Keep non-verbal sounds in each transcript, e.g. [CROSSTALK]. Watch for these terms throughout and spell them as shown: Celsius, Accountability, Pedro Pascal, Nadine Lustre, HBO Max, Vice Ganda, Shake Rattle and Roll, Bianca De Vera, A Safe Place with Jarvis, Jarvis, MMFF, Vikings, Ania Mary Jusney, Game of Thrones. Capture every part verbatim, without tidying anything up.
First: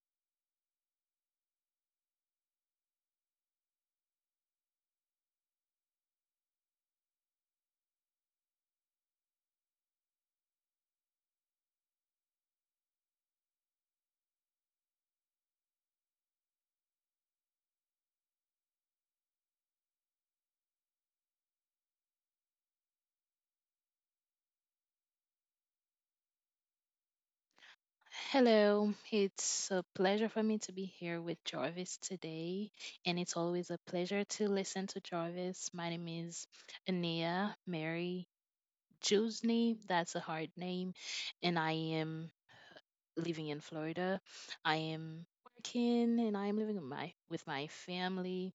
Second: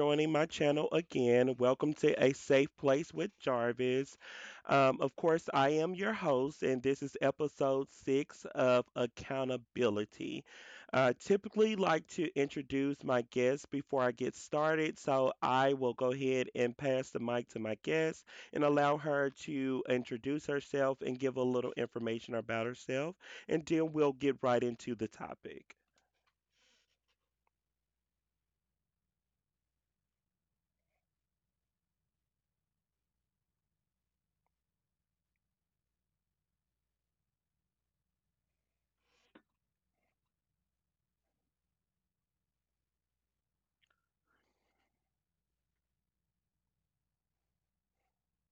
joining my channel again. Welcome to A Safe Place with Jarvis. Um, of course, I am your host, and this is episode six of Accountability. I typically like to introduce my guests before I get started, so I will go ahead and pass the mic to my guest and allow her to introduce herself and give a little information about herself, and then we'll get right into the topic. Hello. It's a pleasure for me to be here with Jarvis today. And it's always a pleasure to listen to Jarvis. My name is Ania Mary Jusney. That's a hard name. And I am living in Florida. I am working and I am living with my with my family.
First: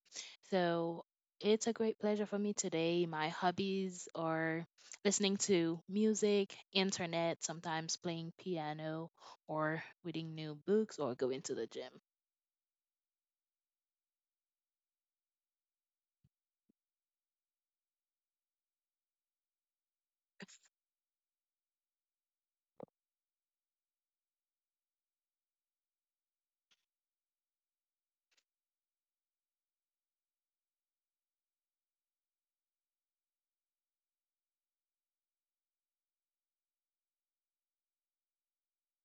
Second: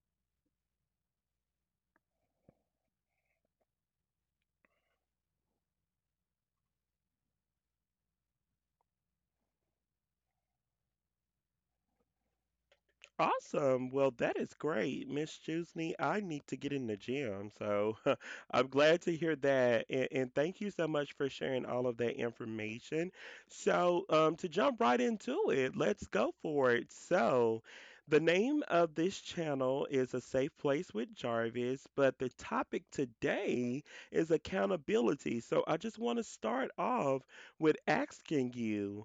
So it's a great pleasure for me today. My hobbies are listening to music, internet, sometimes playing piano or reading new books or going to the gym. Awesome. Well, that is great, Miss Chusney. I need to get in the gym. So [LAUGHS] I'm glad to hear that. And, and thank you so much for sharing all of that information. So, um, to jump right into it, let's go for it. So, the name of this channel is A Safe Place with Jarvis, but the topic today is accountability. So, I just want to start off with asking you.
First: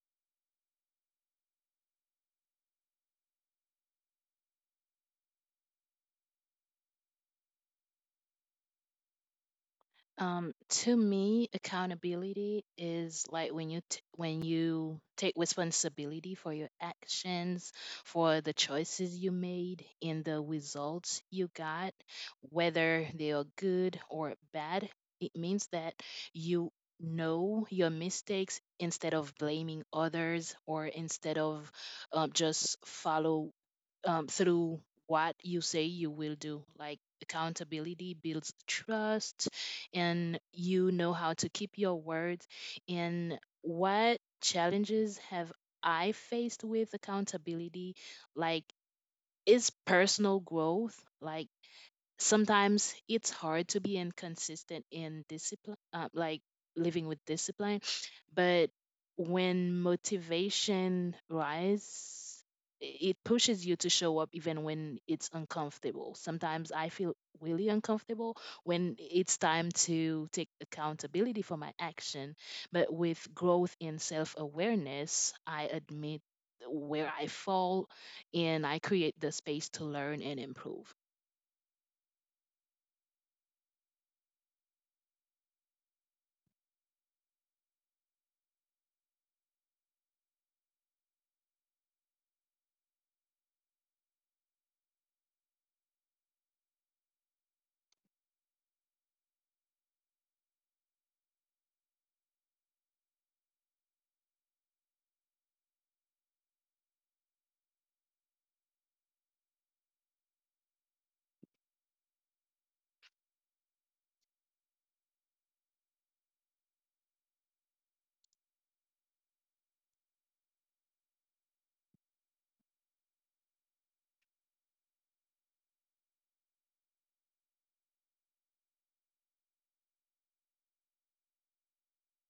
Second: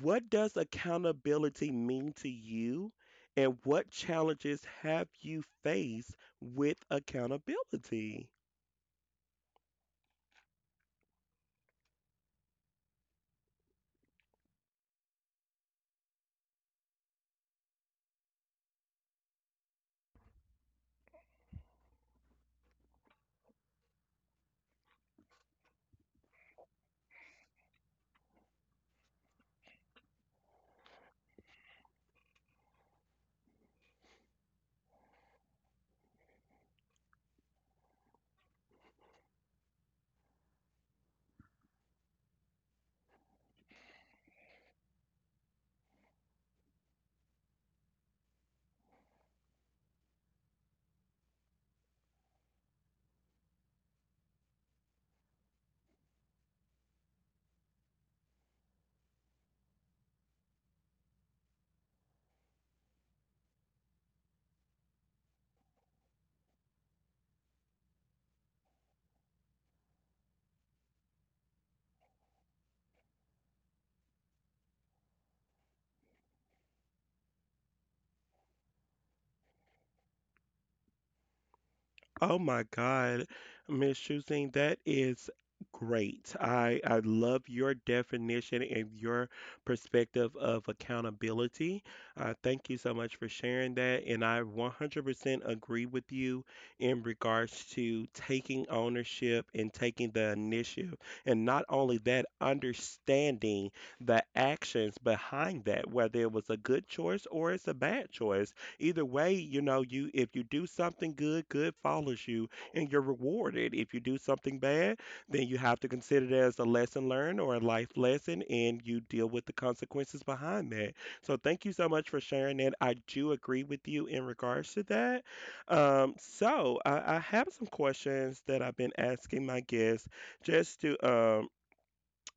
What does accountability mean to you, and what challenges have you faced with accountability? Um, to me, accountability is like when you t- when you take responsibility for your actions, for the choices you made, and the results you got, whether they are good or bad. It means that you know your mistakes instead of blaming others or instead of um, just follow um, through what you say you will do. Like accountability builds trust and you know how to keep your words. And what challenges have I faced with accountability? Like, is personal growth. Like, sometimes it's hard to be inconsistent in discipline, uh, like living with discipline. But when motivation rises, it pushes you to show up even when it's uncomfortable. Sometimes I feel really uncomfortable when it's time to take accountability for my action. But with growth in self awareness, I admit where I fall and I create the space to learn and improve. Oh my God, Miss Choosing, that is great. I I love your definition and your perspective of accountability. Uh, thank you so much for sharing that, and I one hundred percent agree with you in regards to taking ownership and taking the initiative, and not only that, understanding the actions behind that, whether it was a good choice or it's a bad choice. Either way, you know, you, if you do something good, good follows you and you're rewarded. If you do something bad, then you have to consider it as a lesson learned or a life lesson and you deal with the consequences behind that. So thank you so much for sharing that. I do agree with you in regards to that. Um, so I, I have some questions that I've been asking my guests just to um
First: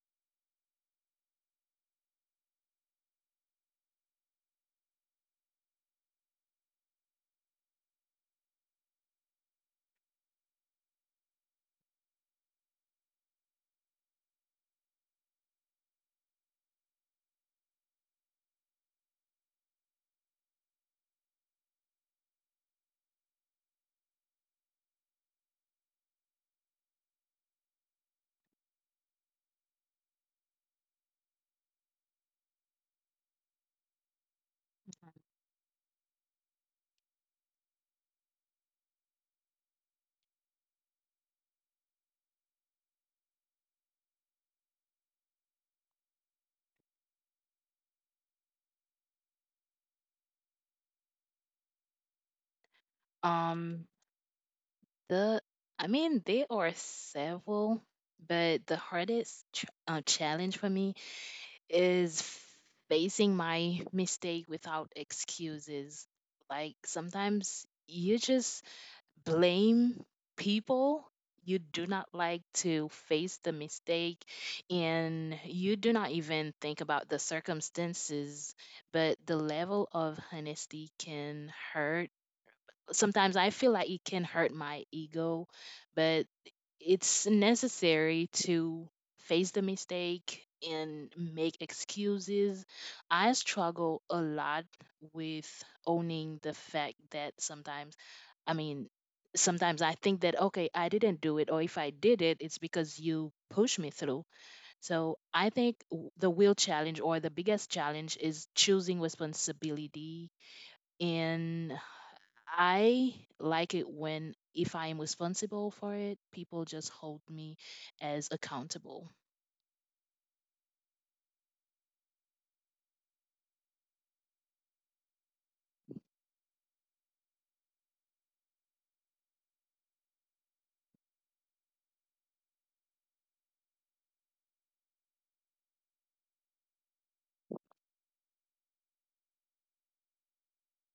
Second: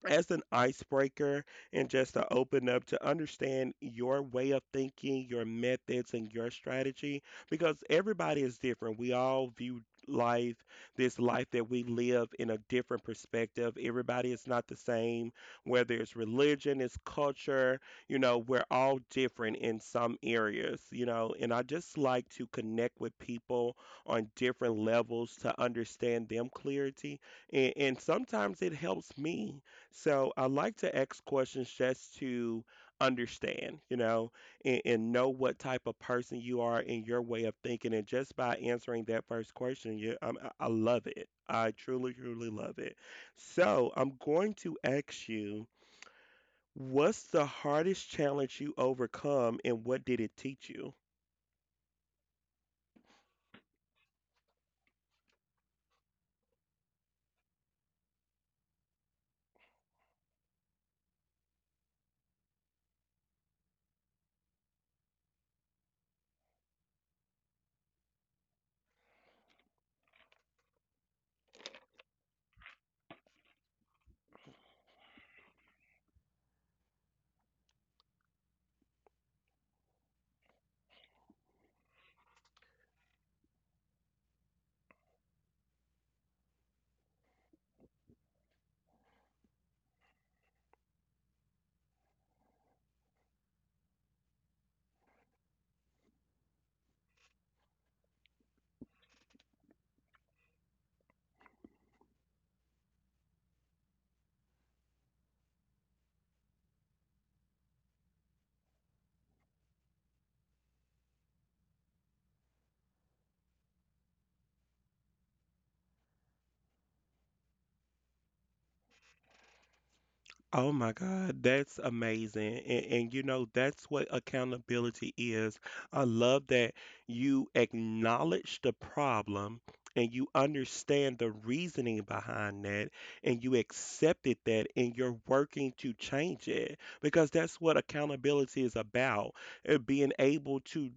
as an icebreaker and just to open up to understand your way of thinking, your methods, and your strategy because everybody is different. We all view life, this life that we live, in a different perspective. Everybody is not the same, whether it's religion, it's culture, you know, we're all different in some areas, you know, and I just like to connect with people on different levels to understand them clarity, and, and sometimes it helps me, so I like to ask questions just to understand, you know, and, and know what type of person you are and your way of thinking. And just by answering that first question, you, um, I, I love it. I truly, truly love it. So I'm going to ask you, what's the hardest challenge you overcome, and what did it teach you? Um, The, I mean, there are several, but the hardest ch- uh, challenge for me is facing my mistake without excuses. Like sometimes you just blame people. You do not like to face the mistake, and you do not even think about the circumstances. But the level of honesty can hurt, sometimes I feel like it can hurt my ego, but it's necessary to face the mistake and make excuses. I struggle a lot with owning the fact that sometimes, I mean, sometimes I think that, okay, I didn't do it, or if I did it, it's because you pushed me through. So I think w- the real challenge or the biggest challenge is choosing responsibility. And I like it when if I am responsible for it, people just hold me as accountable. Oh my God, that's amazing. And, and you know, that's what accountability is. I love that you acknowledge the problem and you understand the reasoning behind that and you accepted that and you're working to change it because that's what accountability is about, uh, being able to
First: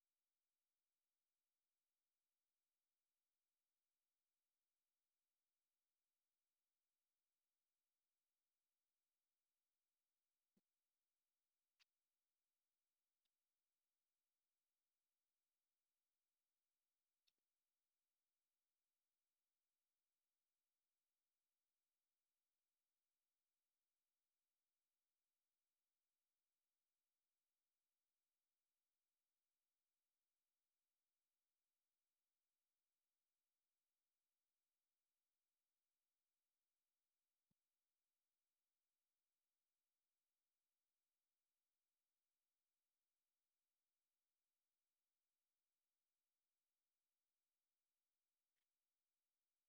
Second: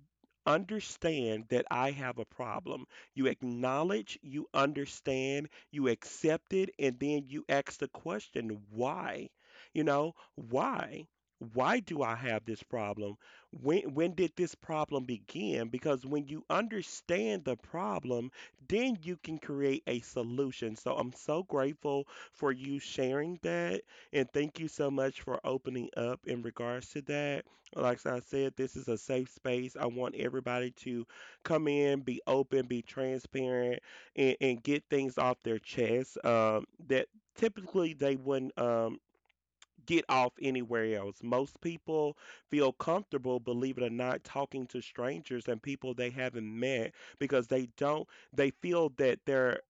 understand that I have a problem. You acknowledge, you understand, you accept it, and then you ask the question, why? You know, why? Why do I have this problem? When when did this problem begin? Because when you understand the problem, then you can create a solution. So I'm so grateful for you sharing that and thank you so much for opening up in regards to that. Like I said, this is a safe space. I want everybody to come in, be open, be transparent, and, and get things off their chest, um, that typically they wouldn't um, get off anywhere else. Most people feel comfortable, believe it or not, talking to strangers and people they haven't met because they don't, they feel that they're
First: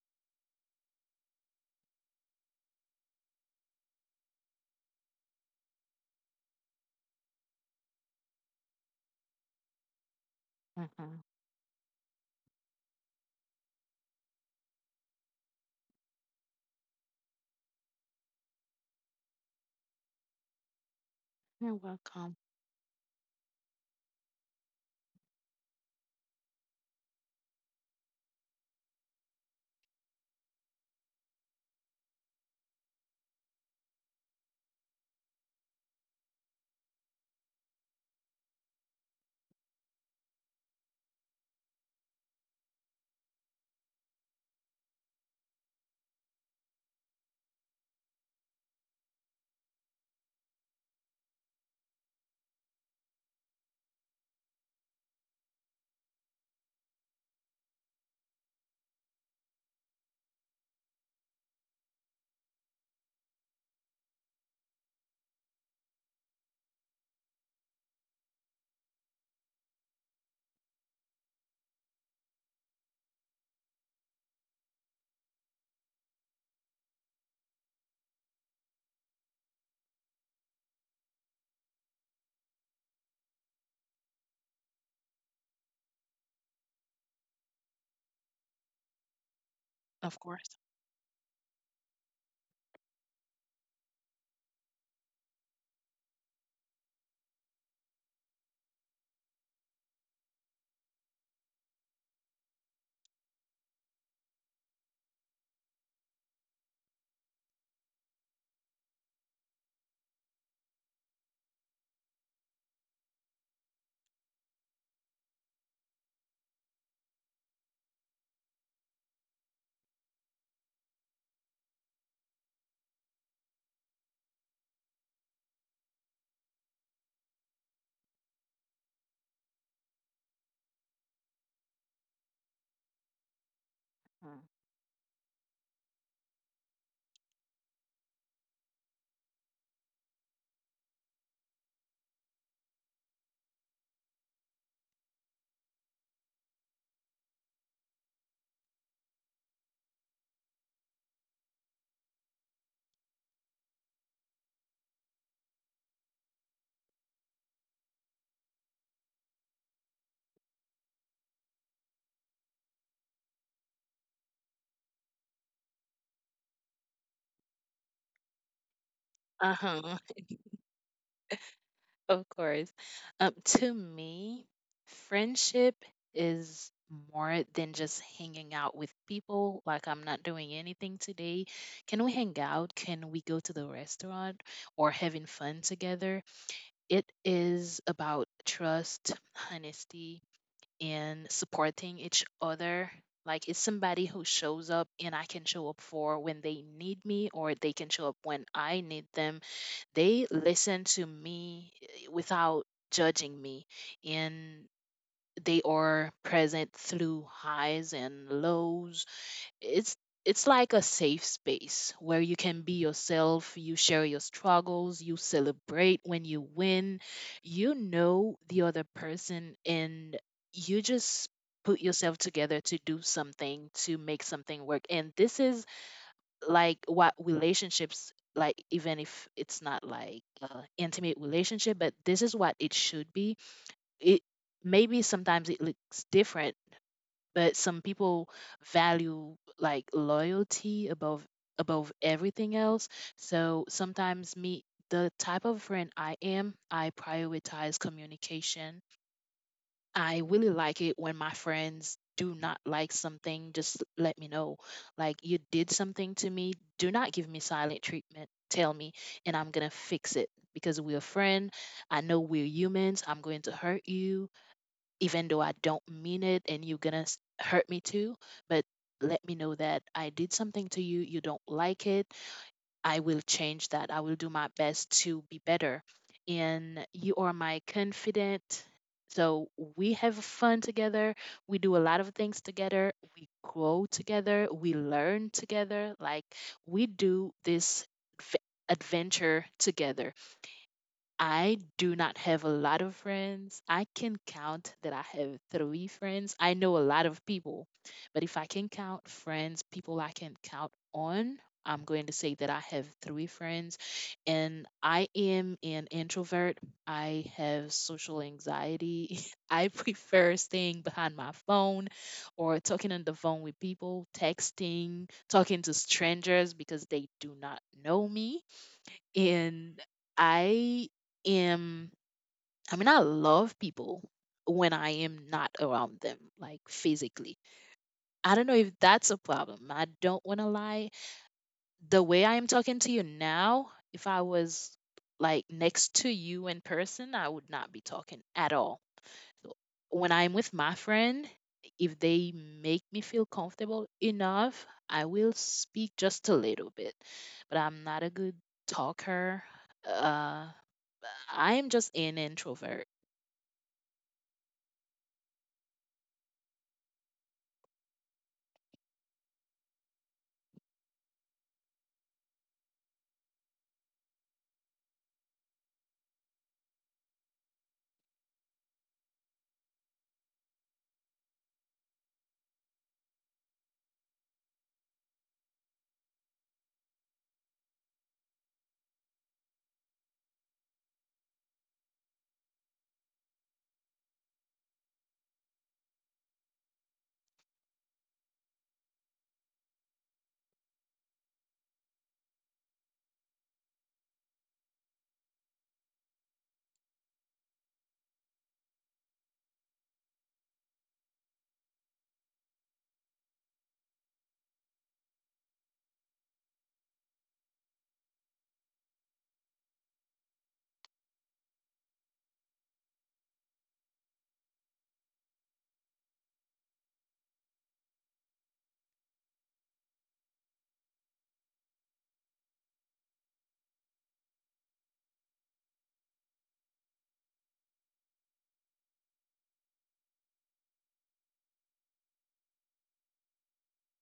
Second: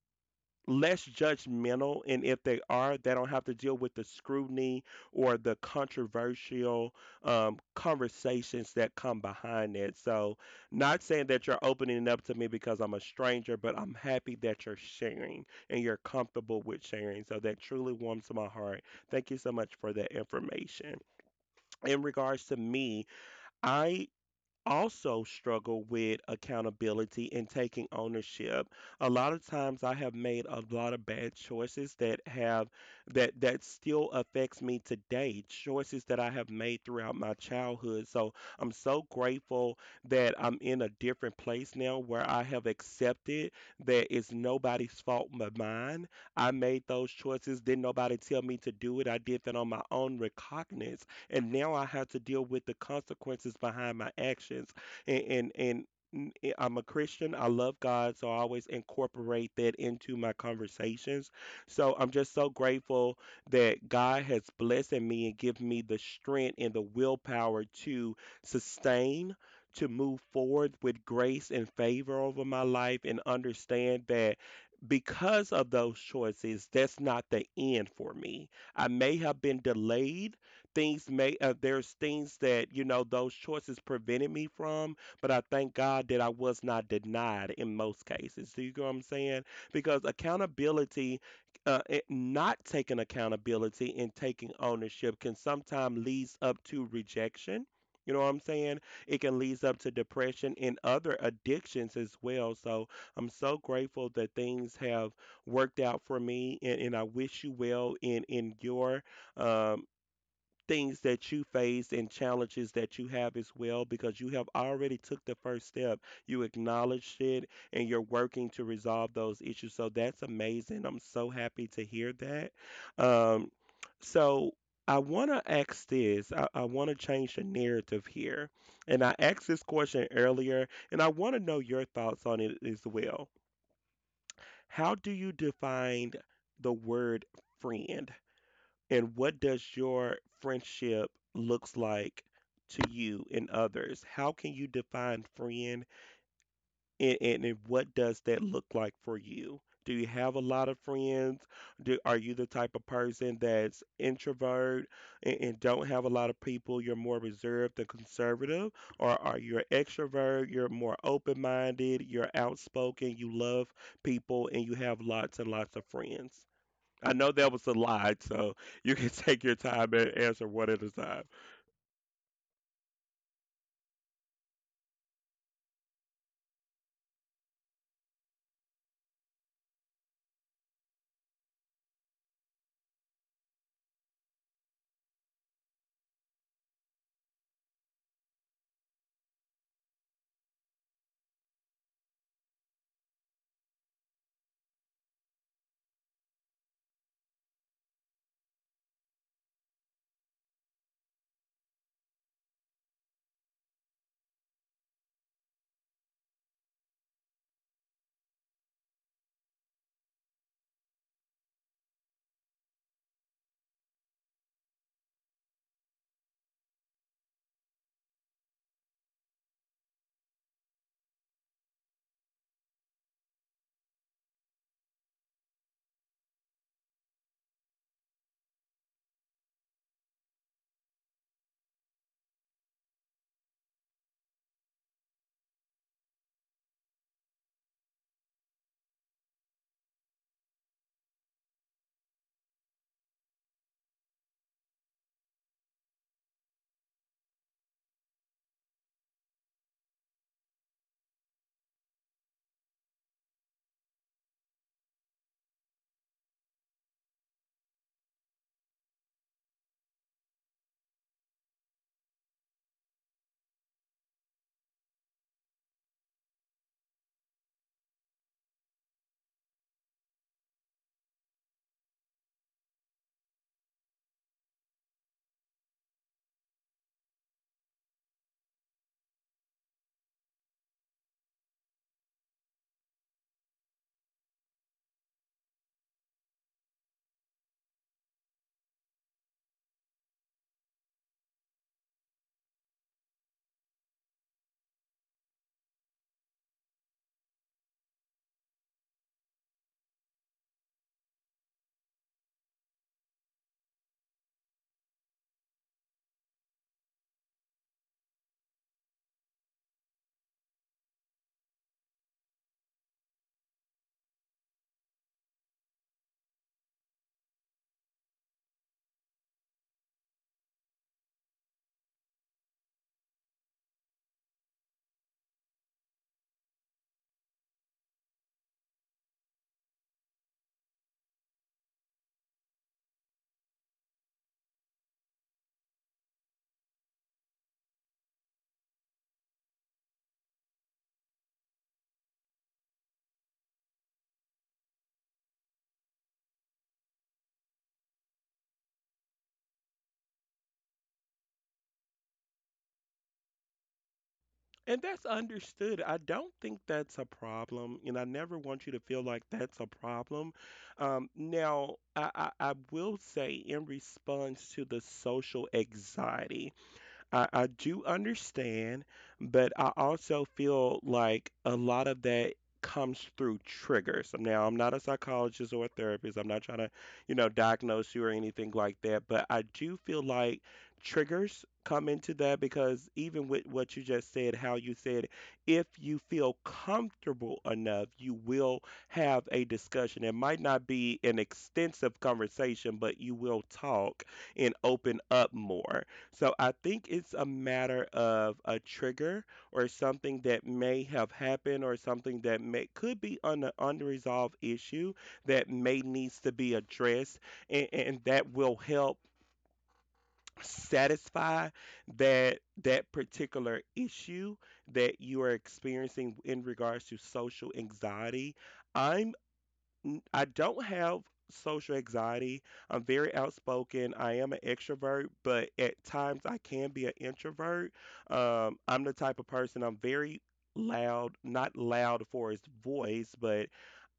less judgmental, and if they are, they don't have to deal with the scrutiny or the controversial, um, conversations that come behind it. So, not Hmm. saying that you're opening up to me because I'm a stranger, but I'm happy that you're sharing and you're comfortable with sharing, so that truly warms my heart. Thank you so much for that information. You're In welcome. regards to me, I also struggle with accountability and taking ownership. A lot of times I have made a lot of bad choices that have, that that still affects me today, choices that I have made throughout my childhood. So I'm so grateful that I'm in a different place now where I have accepted that it's nobody's fault but mine. I made those choices, didn't nobody tell me to do it. I did that on my own recognizance, and now I have to deal with the consequences behind my actions. And and, and n- eh, I'm a Christian. I love God, so I always incorporate that into my conversations. So I'm just so grateful that God has blessed me and given me the strength and the willpower to sustain, to move forward with grace and favor over my life, and understand that because of those choices, that's not the end for me. I may have been delayed, things may uh, there's things that, you know, those choices prevented me from, but I thank God that I was not denied in most cases. Do you get what I'm saying? Because Of course. accountability, uh, it- not taking accountability and taking ownership can sometimes leads up to rejection. You know what I'm saying? It can leads up to depression and other addictions as well. So I'm so grateful that things have worked out for me, and, and I wish you well in in your, um, things that you face and challenges that you have as well, because you have already took the first step. You acknowledged it and you're working to resolve those issues, so that's amazing. I'm so happy to hear that. Um, so i want to ask this. i, I want to change the narrative here, and I asked this question earlier and I want to know your thoughts on it as well. Mm. How do you define the word friend, and what does your friendship looks like to you and others? How can you define friend, and, and, and what does that look like for you? Do you have a lot of friends? Do, are you the type of person that's introvert, and, and don't have a lot of people? You're more reserved and conservative? Or are you an extrovert? You're more open minded, you're outspoken, you love people, and you have lots and lots of friends? I know that was a lie, so you can [LAUGHS] take your Uh-huh. time and [LAUGHS] answer one at a time. Of course. Um, to me, friendship is more than just hanging out with people. Like I'm not doing anything today. Can we hang out? Can we go to the restaurant or having fun together? It is about trust, honesty, and supporting each other. Like it's somebody who shows up and I can show up for when they need me or they can show up when I need them. They listen to me eh, without judging me and they are present through highs and lows. it's it's like a safe space where you can be yourself, you share your struggles, you celebrate when you win, you know the other person and you just put yourself together to do something to make something work. And this is like what relationships, like even if it's not like uh, intimate relationship, but this is what it should be. It maybe sometimes it looks different, but some people value like loyalty above above everything else. So sometimes me, the type of friend I am, I prioritize communication. I really like it when my friends do not like something, just let me know. Like you did something to me, do not give me silent treatment, tell me, and I'm going to fix it because we're a friend. I know we're humans, I'm going to hurt you even though I don't mean it, and you're gonna s- hurt me too, but let me know that I did something to you, you don't like it. I will change that. I will do my best to be better. And you are my confidant. So we have fun together. We do a lot of things together. We grow together. We learn together. Like we do this v- adventure together. I do not have a lot of friends. I can count that I have three friends. I know a lot of people, but if I can count friends, people I can count on, I'm going to say that I have three friends. And I am an introvert. I have social anxiety. [LAUGHS] I prefer staying behind my phone or talking on the phone with people, texting, talking to strangers because they do not know me and I am I mean I love people when I am not around them like physically. I don't know if that's a problem. I don't want to lie. The way I am talking to you now, if I was like next to you in person, I would not be talking at all. When I'm with my friend, if they make me feel comfortable enough, I will speak just a little bit. But I'm not a good talker. Uh, I'm just an introvert. And that's understood. I don't think that's a problem, and I never want you to feel like that's a problem. Um, now, I, I, I will say, in response to the social anxiety, I, I do understand, but I also feel like a lot of that comes through triggers. Now, I'm not a psychologist or a therapist. I'm not trying to, you know, diagnose you or anything like that, but I do feel like triggers come into that because even with what you just said, how you said, if you feel comfortable enough, you will have a discussion. It might not be an extensive conversation, but you will talk and open up more. So I think it's a matter of a trigger or something that may have happened or something that may could be an unresolved issue that may needs to be addressed, and, and that will help satisfy that that particular issue that you are experiencing in regards to social anxiety. I'm N- I don't have social anxiety. I'm very outspoken. I am an extrovert, but at times I can be an introvert. Um, I'm the type of person, I'm very loud, not loud for his voice, but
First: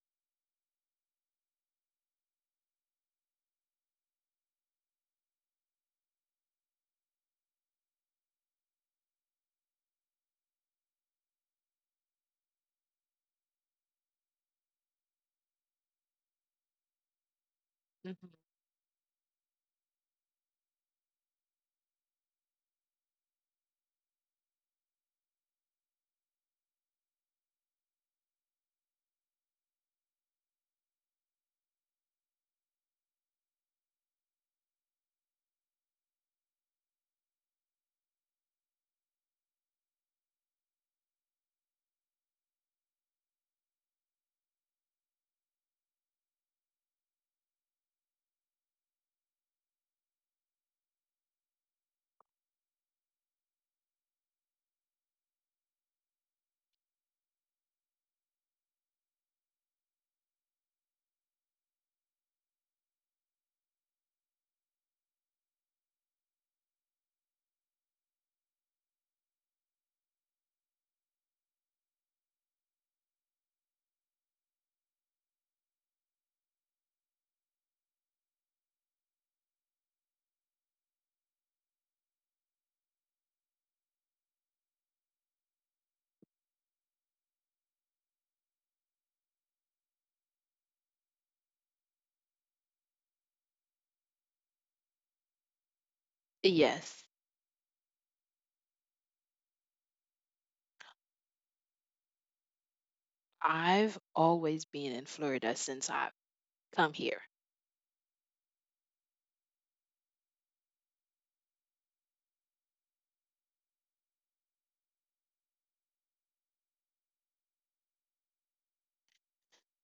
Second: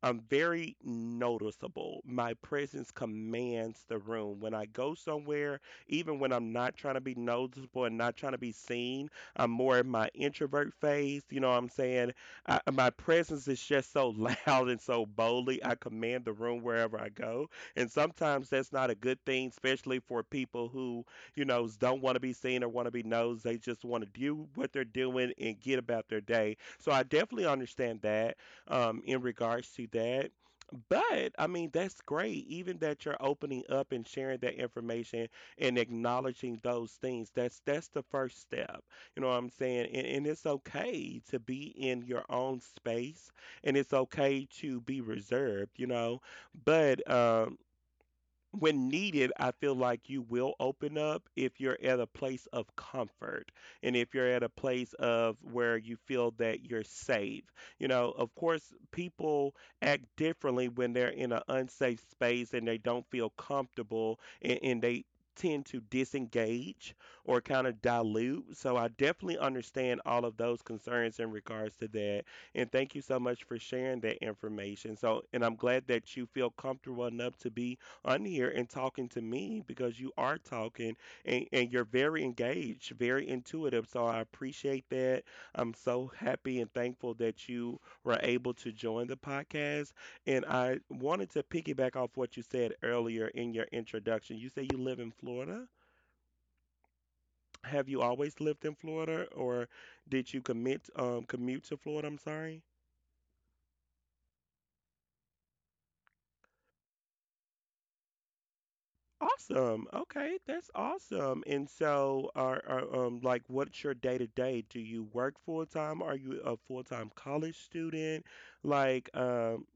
I'm very noticeable. My presence commands the room. When I go somewhere, even when I'm not trying to be noticeable and not trying to be seen, I'm more in my introvert phase. You know what I'm saying? I, my presence is just so [LAUGHS] loud and so boldly. I command the room wherever I go. And Mhm. sometimes that's not a good thing, especially for people who, you know, don't want to be seen or want to be noticed. They just want to do what they're doing and get about their day. So I definitely understand that, um, in regards to that. But I mean, that's great. Even that you're opening up and sharing that information and acknowledging those things. That's that's the first step. You know what I'm saying? And, and it's okay to be in your own space, and it's okay to be reserved. You know, but um when needed, I feel like you will open up if you're at a place of comfort and if you're at a place of where you feel that you're safe. You know, of course, people act differently when they're in an unsafe space and they don't feel comfortable, and, and they tend to disengage or kind of dilute. So I definitely understand all of those concerns in regards to that. And thank you so much for sharing that information. So, and I'm glad that you feel comfortable enough to be on here and talking to me because you are talking and, and you're very engaged, very intuitive. So I appreciate that. I'm so happy and thankful that you were able to join the podcast. And I wanted to piggyback off what you said earlier in your introduction. You say you live in Florida. Yes, Have you always lived in Florida or did you commit um commute to Florida? I'm sorry. I've always been in Florida since I've come here. Awesome. Okay, that's awesome. And so, are, are um like what's your day to day? Do you work full time? Are you a full time college student? Like, um,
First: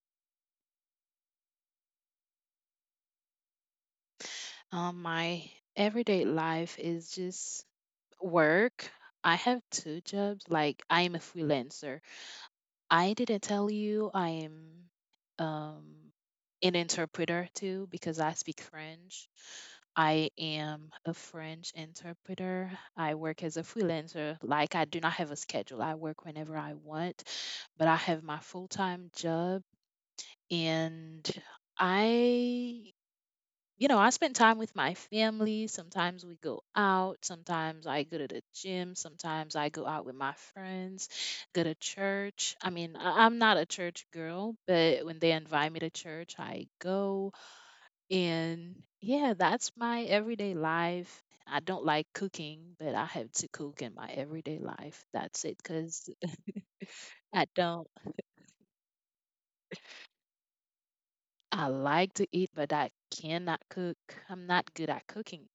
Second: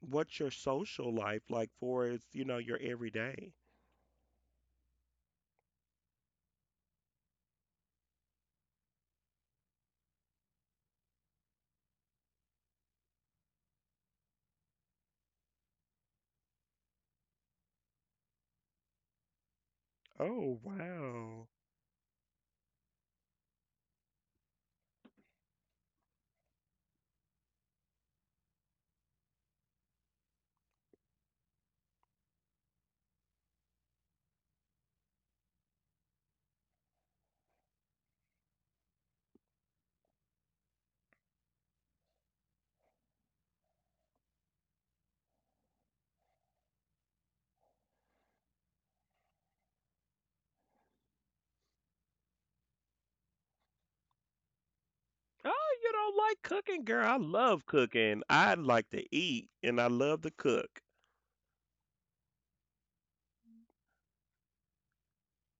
what's your social life like for is, you know, your everyday? Um, my everyday life is just work. I have two jobs. Like, I'm a freelancer. I didn't tell you I am um, an interpreter too because I speak French. I Oh, am a wow. French interpreter. I work as a freelancer. Like, I do not have a schedule. I work whenever I want, but I have my full time job and I you know, I spend time with my family. Sometimes we go out. Sometimes I go to the gym. Sometimes I go out with my friends, go to church. I mean, I- I'm not a church girl, but when they invite me to church, I go. And yeah, that's my everyday life. I don't like cooking, but I have to cook in my everyday life. That's it. Oh, you Cause don't like cooking, girl. I I love don't, cooking. I like to eat and I love to cook. I like to eat, but I cannot cook. I'm not good at cooking.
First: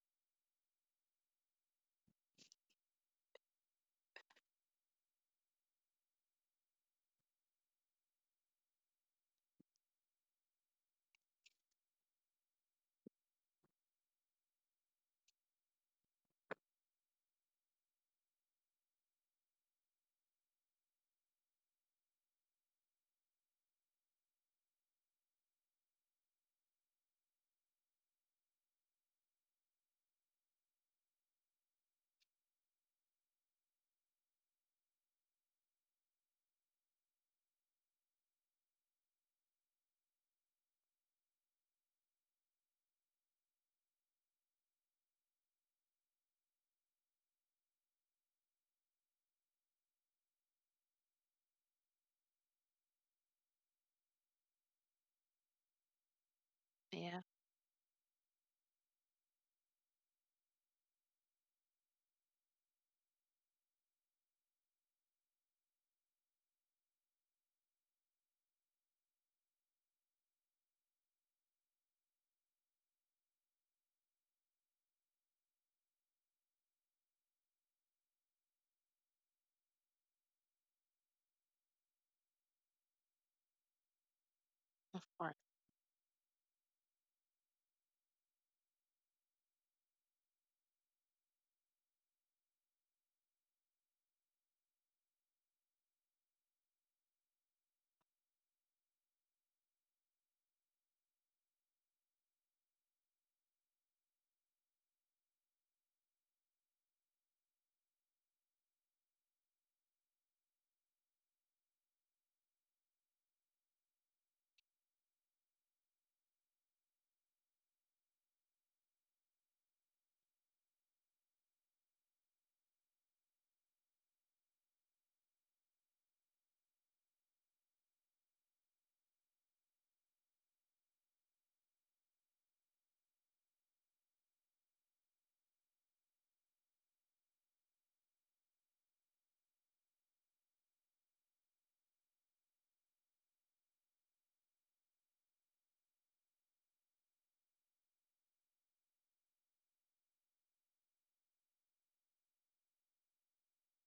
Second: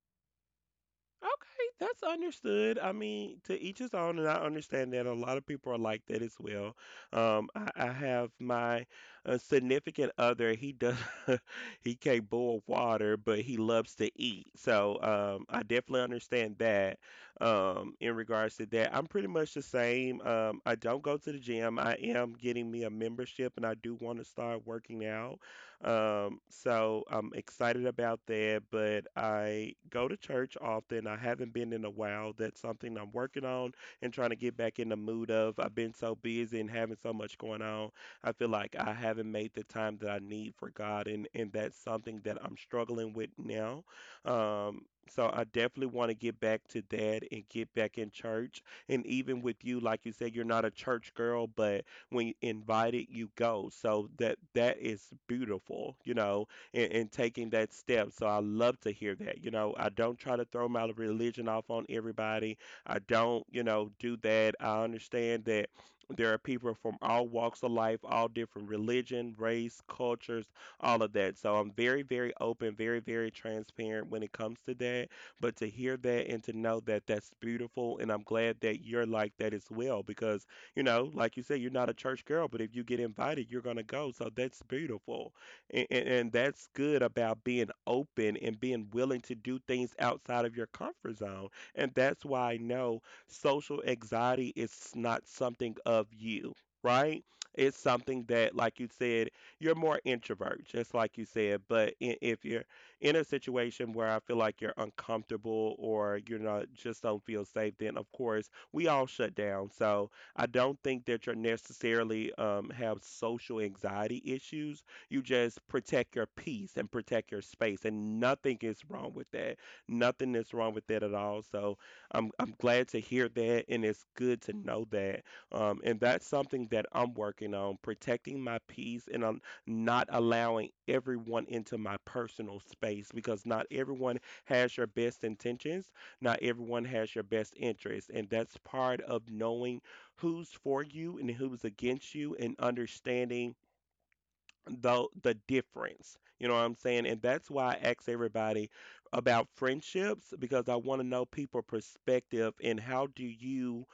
Okay, that's understood. I mean, to each his own, and I understand that a lot of people are like that as well. Um, I, I have my uh, significant other. He does [LAUGHS] he can't boil water, but he loves to eat. So um, I definitely understand that. Um, in regards to that, I'm pretty much the same. Um, I don't go to the gym. I am getting me a membership, and I do want to start working out. Um, so I'm excited about that, but I go to church often. I haven't been in a while. That's something I'm working on and trying to get back in the mood of. I've been so busy and having so much going on. I feel like I haven't made the time that I need for God, and, and that's something that I'm struggling with now. Um, so I definitely want to get back to that and get back in church. And even with you, like you said, you're not a church girl, but when invited you go, so that that is beautiful, you know, and, and Yeah, taking that step. So I love to hear that. You know, I don't try to throw my religion off on everybody. I don't, you know, do that. I understand that there are people from all walks of life, all different religion, race, cultures, all of that. So I'm very, very open, very, very transparent when it comes to that, but to hear that and to know that, that's beautiful, and I'm glad that you're like that as well, because you know, like you said, you're not a church girl, but if you get invited, you're gonna go. So that's of beautiful, course. and, and, and that's good about being open and being willing to do things outside of your comfort zone. And that's why I know social anxiety is not something of you. Right? It's something that, like you said, you're more introvert, just like you said. But i- if you're in a situation where I feel like you're uncomfortable or you're not just don't feel safe, then of course we all shut down. So I don't think that you're necessarily um, have social anxiety issues. You just protect your peace and protect your space, and nothing is wrong with that. Nothing is wrong with that at all. So I'm I'm glad to hear that, and it's good to know that. Um, and that's something that I'm working on, protecting my peace, and I'm not allowing everyone into my personal space because not everyone has your best intentions, not everyone has your best interests, and that's part of knowing who's for you and who's against you and understanding the the difference. You know what I'm saying? And that's why I ask everybody about friendships because I want to know people perspective and how do you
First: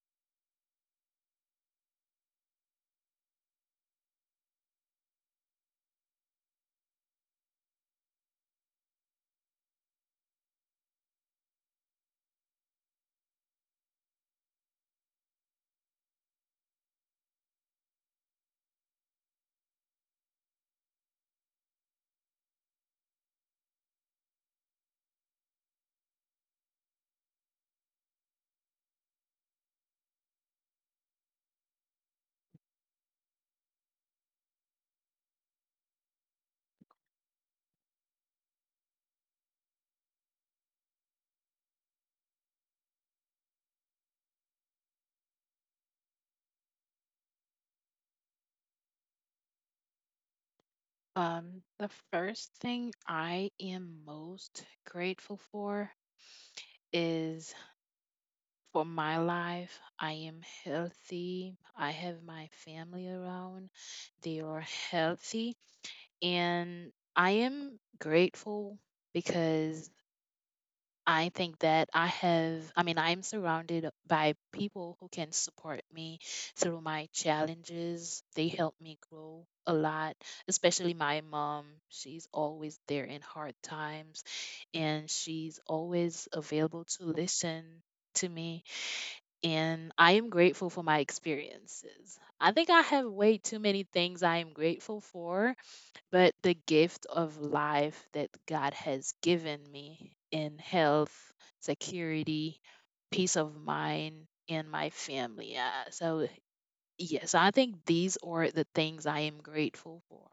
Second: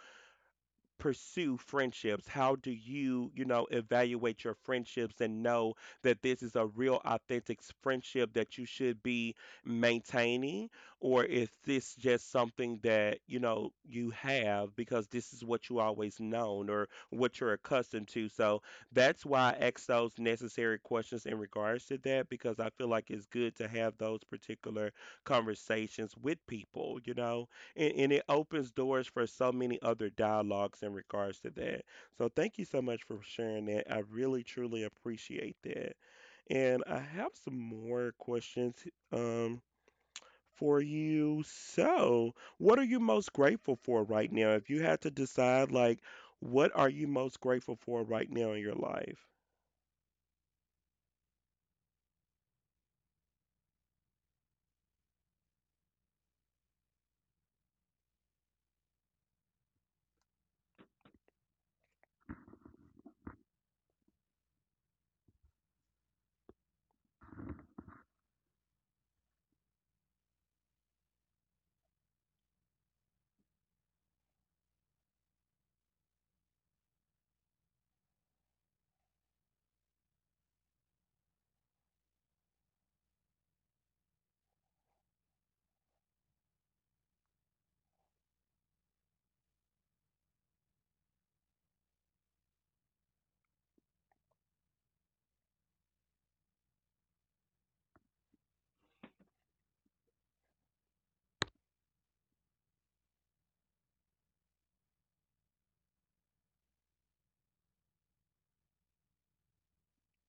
pursue friendships? How do you, you know, evaluate your friendships and know that this is a real, authentic s- friendship that you should be maintaining? Or is this just something that, you know, you have because this is what you always known or what you're accustomed to? So that's why I ask those necessary questions in regards to that because I feel like it's good to have those particular conversations with people, you know? and, and it opens doors for so many other dialogues in regards to that. So thank you so much for sharing that. I really truly appreciate that. And I have some more questions um for you. So, what are you most grateful for right now? If you had to decide, like what are you most grateful for right now in your life? Um, the first thing I am most grateful for is for my life. I am healthy. I have my family around. They are healthy. And I am grateful because I think that I have, I mean, I'm surrounded by people who can support me through my challenges. They help me grow a lot, especially my mom. She's always there in hard times and she's always available to listen to me and I am grateful for my experiences. I think I have way too many things I am grateful for, but the gift of life that God has given me in health, security, peace of mind, and my family. Uh, so, yes, I think these are the things I am grateful for.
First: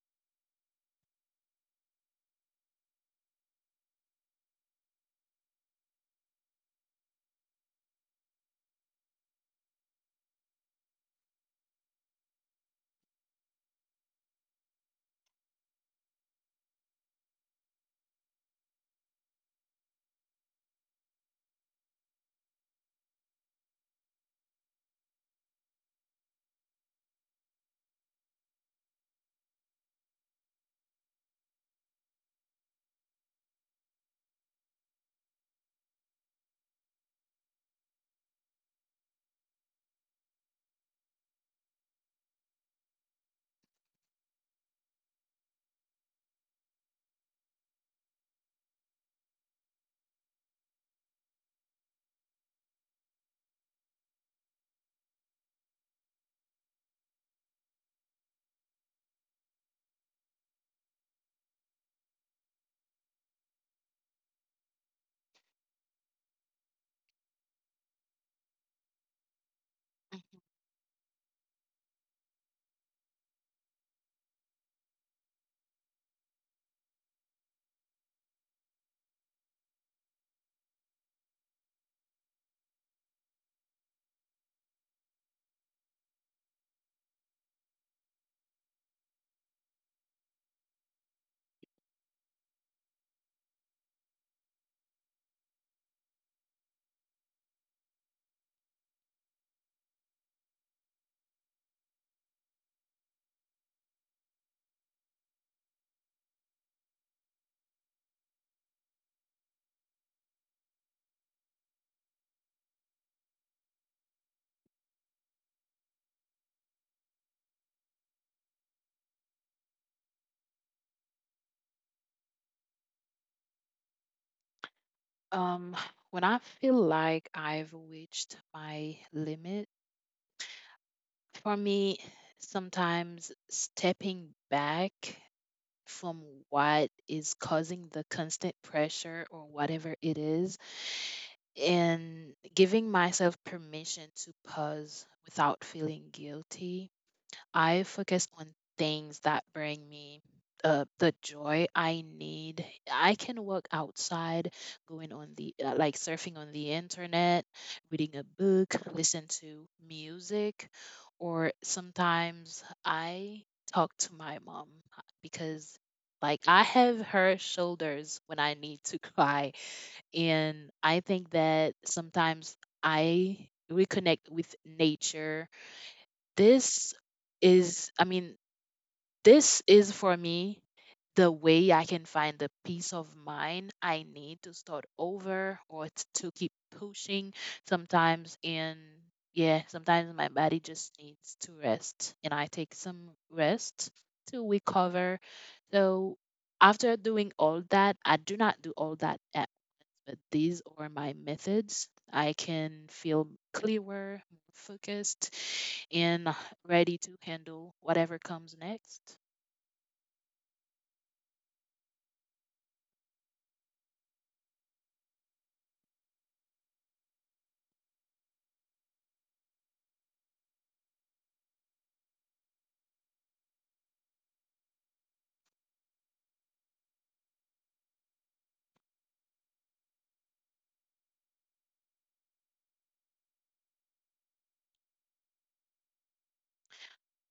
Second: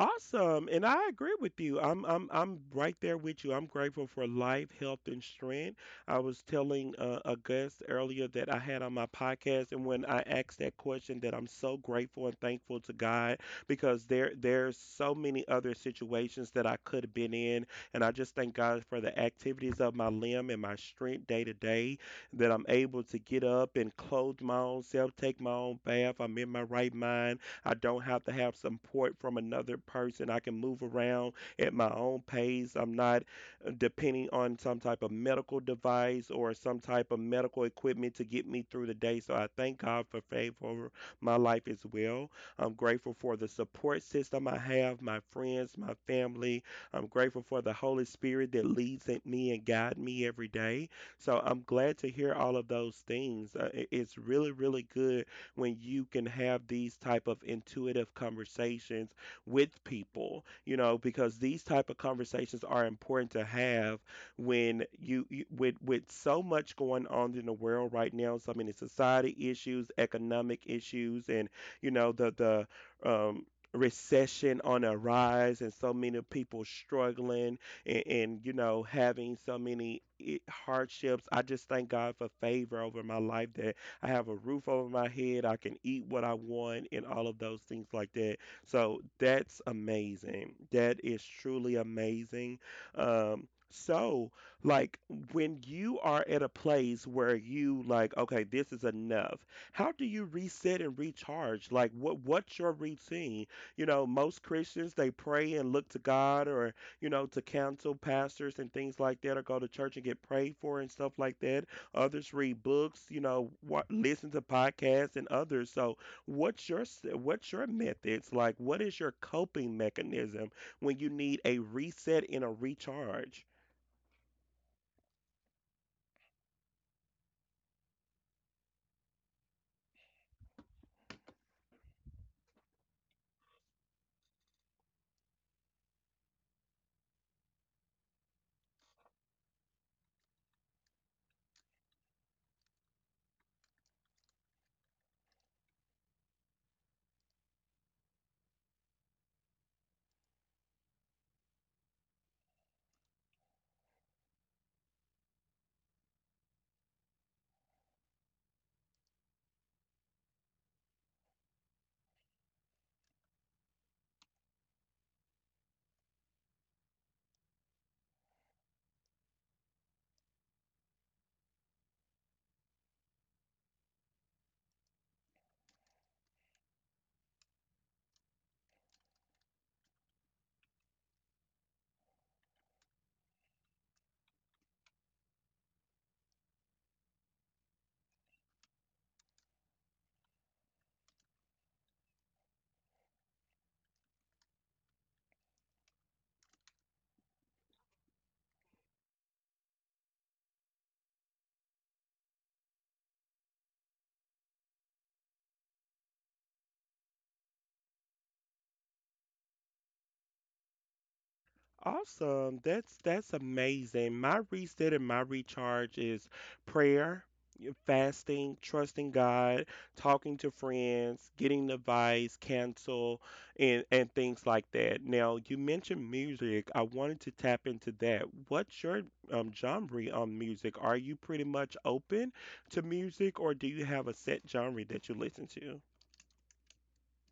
Awesome. And I agree with you. I'm I'm I'm right there with you. I'm grateful for life, health, and strength. I was telling uh, a guest earlier that I had on my podcast, and when I asked that question, that I'm so grateful and thankful to God because there there's so many other situations that I could have been in, and I just thank God for the activities of my limb and my strength day to day, that I'm able to get up and clothe my own self, take my own bath. I'm in my right mind. I don't have to have support from another person. I can move around at my own pace. I'm not uh, depending on some type of medical device or some type of medical equipment to get me through the day. So I thank God for favor over my life as well. I'm grateful for the support system I have, my friends, my family. I'm grateful for the Holy Spirit that leads me and guides me every day. So I'm glad to hear all of those things. Uh, it- It's really, really good when you can have these type of intuitive conversations with people, you know, because these type of conversations are important to have when you, you with with so much going on in the world right now. So I mean, it's society issues, Mhm. economic issues, and you know, the the um recession on a rise, and so many people struggling, and, and you know, having so many i- hardships. I just thank God for favor over my life, that I have a roof over my head. I can eat what I want and all of those things like that. So that's amazing. That is truly amazing. Um, so, like, when you are at a place where you like, okay, this is enough. How do you reset and recharge? Like, what what's your routine? You know, most Christians they pray and look to God, or you know, to counsel pastors and things like that, or go to church and get prayed for and stuff like that. Others read books, you know, wa listen to podcasts and others. So, what's your s- what's your methods? Like, what is your coping mechanism when you need a reset and a recharge? Um, when I feel like I've reached my limit, for me, sometimes stepping back from what is causing the constant pressure or whatever it is, and giving myself permission to pause without feeling guilty, I focus on things that bring me uh, the joy I need. I can work outside, going on the uh, like surfing on the internet, reading a book, listen to music, or sometimes I talk to my mom uh, because like I have her shoulders when I need to cry, and I think that sometimes I reconnect with nature. This is, I mean, this is for me the way I can find the peace of mind I need to start over or t- to keep pushing sometimes. And yeah, sometimes my body just needs to rest, and I take some rest to recover. So after doing all that, I do not do all that, but these are my methods. I can feel clearer, more focused, and ready to handle whatever comes next. Awesome. That's that's amazing. My reset and my recharge is prayer, y- fasting, trusting God, talking to friends, getting advice, cancel, and and things like that. Now, you mentioned music. I wanted to tap into that. What's your um genre on music? Are you pretty much open to music or do you have a set genre that you listen to?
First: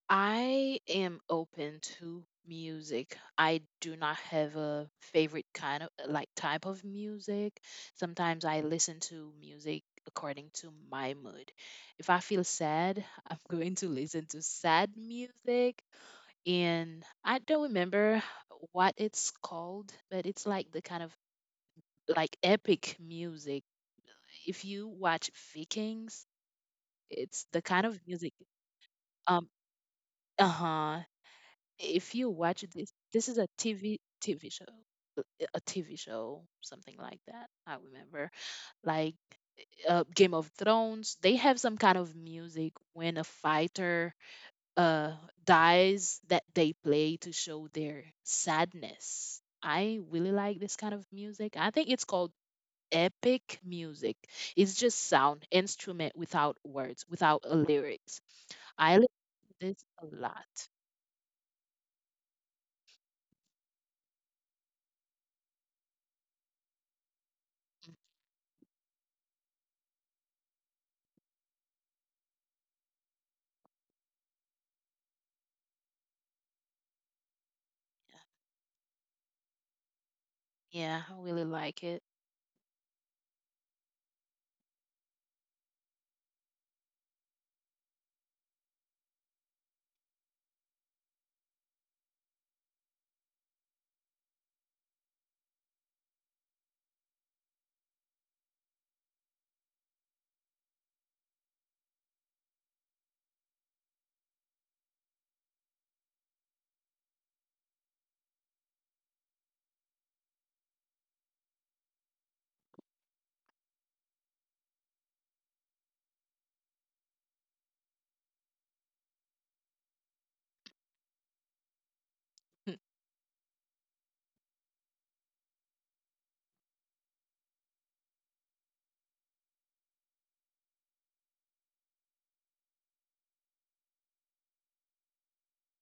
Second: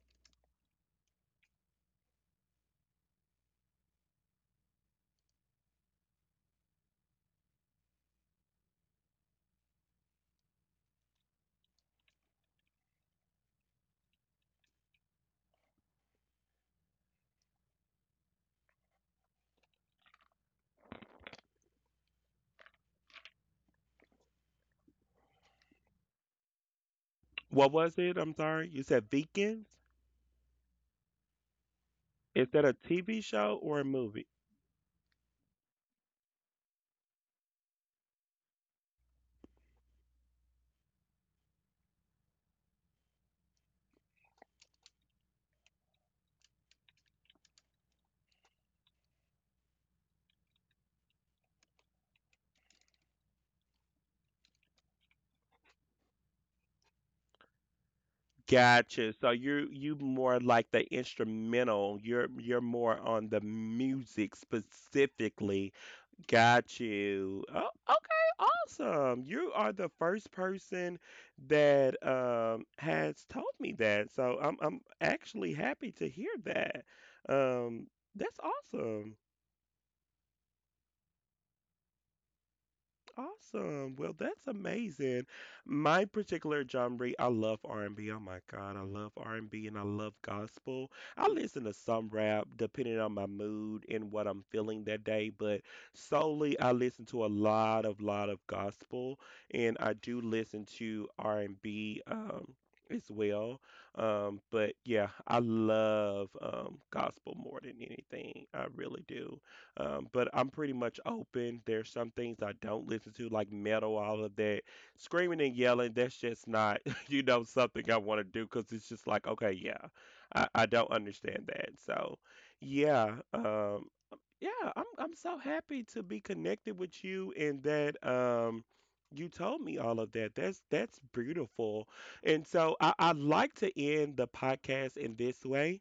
I am open to music. I do not have a favorite kind of like type of music. Sometimes I listen to music according to my mood. If I feel sad, I'm [LAUGHS] going to listen to sad music. And I don't remember what it's called, but it's like the kind of like epic music. If you watch Vikings, it's the What kind of was it? music. I'm sorry. You said Um, Vikings? uh huh if you Is watch that a this, T V this is a show or a tv movie? TV show. Uh, uh, a TV show, something like that. I remember like, uh, Game of Thrones, they have some kind of music when a fighter uh dies that they play to show their sadness. I really like this kind of music. I think it's called epic music. It's just sound instrument without words, without uh, lyrics. I listen Gotcha. So to you this you a more lot. like the instrumental. You're you're more on the music specifically. Got you. Oh, okay, awesome. You are the first person that um has told me that. So I'm I'm actually happy to hear that. Um, that's awesome. Yeah, I really like it. Awesome. Well, that's amazing. My particular genre, I love R and B. Oh my God, I love R and B and B and I love gospel. I listen to some rap depending on my mood and what I'm feeling that day, but solely I listen to a lot of lot of gospel and I do listen to R and B um as well. Um but yeah, I love um gospel more than anything. I really do. Um, but I'm pretty much open. There's some things I don't listen to, like metal, all of that. Screaming and yelling, that's just not, [LAUGHS] you know, something I want to do because it's just like, okay, yeah, I, I don't understand that. So, Mm, yeah, um, yeah, I'm I'm so happy to be connected with you and that um, you told me all of that. That's that's beautiful. And so I, I like to end the podcast in this way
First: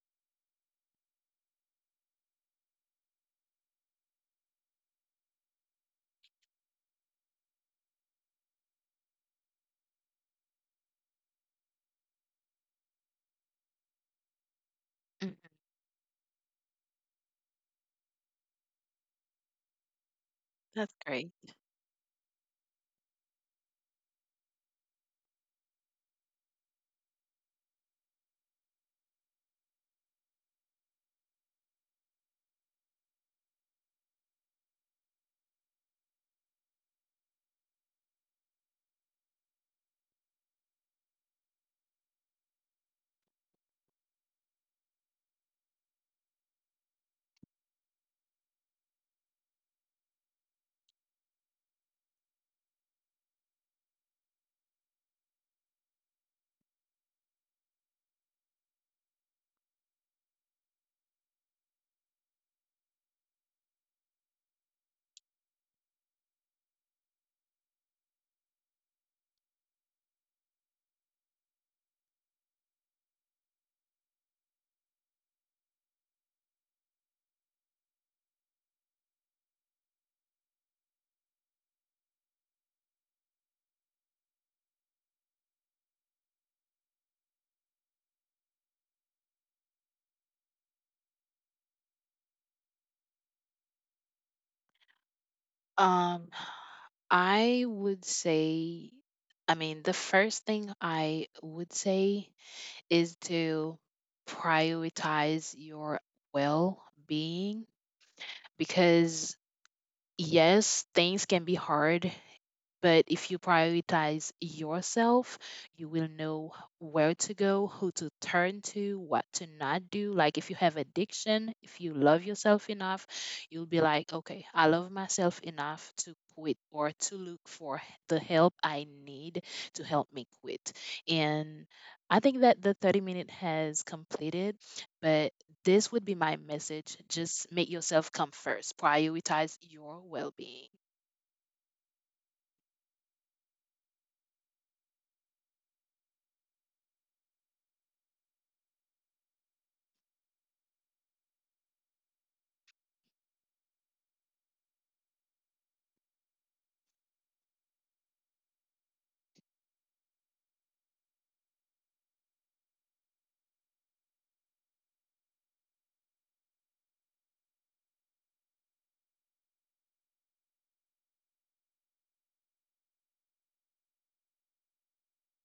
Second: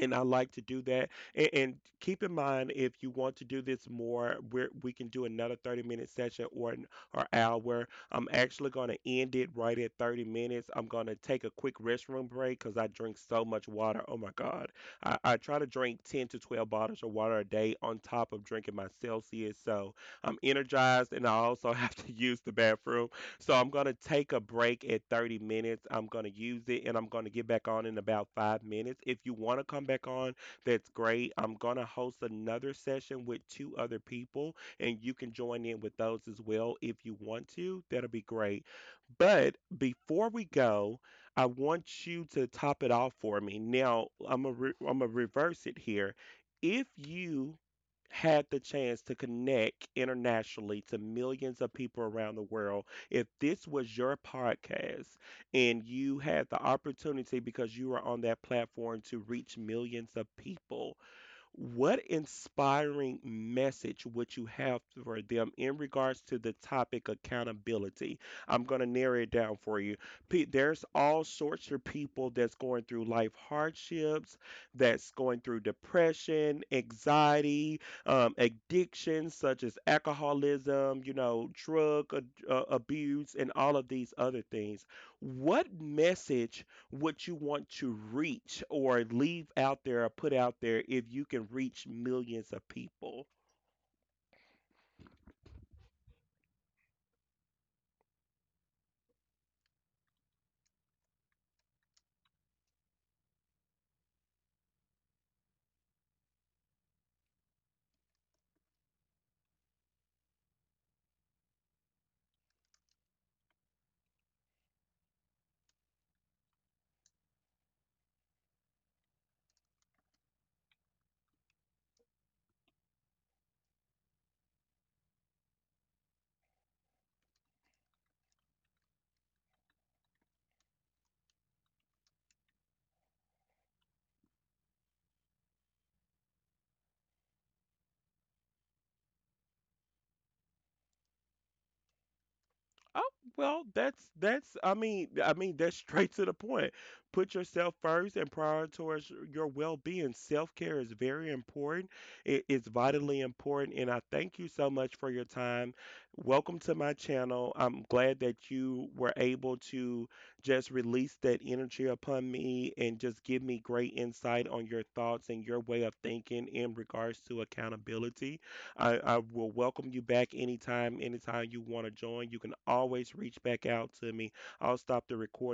and I like to do that. And, and keep in mind, if you want to do this more, we we can do another thirty minute session or an or hour. I'm actually going to end it right at thirty minutes. I'm going to take a quick restroom break because I drink so much water. Oh my God. I, mhm, I try to drink ten to twelve bottles of water a day on top of drinking my Celsius. So I'm that's energized and great. I also [LAUGHS] have to use the bathroom. So I'm going to take a break at thirty minutes. I'm going to use it and I'm going to get back on in about five minutes. If you want to come back on, that's great. I'm going to host another session with two other people and you can join in with those as well if you want to. That'll be great. But before we go, I want you to top it off for me. Now, I'm going to re- I'm going to reverse it here. If you had the chance to connect internationally to millions of people around the world, if this was your podcast and you had the opportunity because you were on that platform to reach millions of people, what inspiring message would you have for them in regards to the topic accountability? I'm going to narrow it down for you. Pe- There's all sorts of people that's going through life hardships, that's going through depression, anxiety, um, addictions such as alcoholism, you know, drug ad- uh, abuse, and all of these other things. What message? What you want to reach or leave out there or put out there if you can reach millions of people? Um, I would say, I mean, the first thing I would say is to prioritize your well being because, yes, things can be hard. But if you prioritize yourself, you will know where to go, who to turn to, what to not do. Like if you have addiction, if you love yourself enough, you'll be like, okay, I love myself enough to quit or to look for the help I need to help me quit. And I think that the thirty minute has completed, but this would be my message. Just make yourself come first, prioritize your well being. Oh, well, that's that's I mean, I mean that's straight to the point. Put yourself first and prioritize your well-being. Self-care is very important. It is vitally important and I thank you so much for your time. Welcome to my channel. I'm glad that you were able to just release that energy upon me and just give me great insight on your thoughts and your way of thinking in regards to accountability. I, I will welcome you back anytime, anytime you want to join. You can always reach back out to me. I'll stop the recording.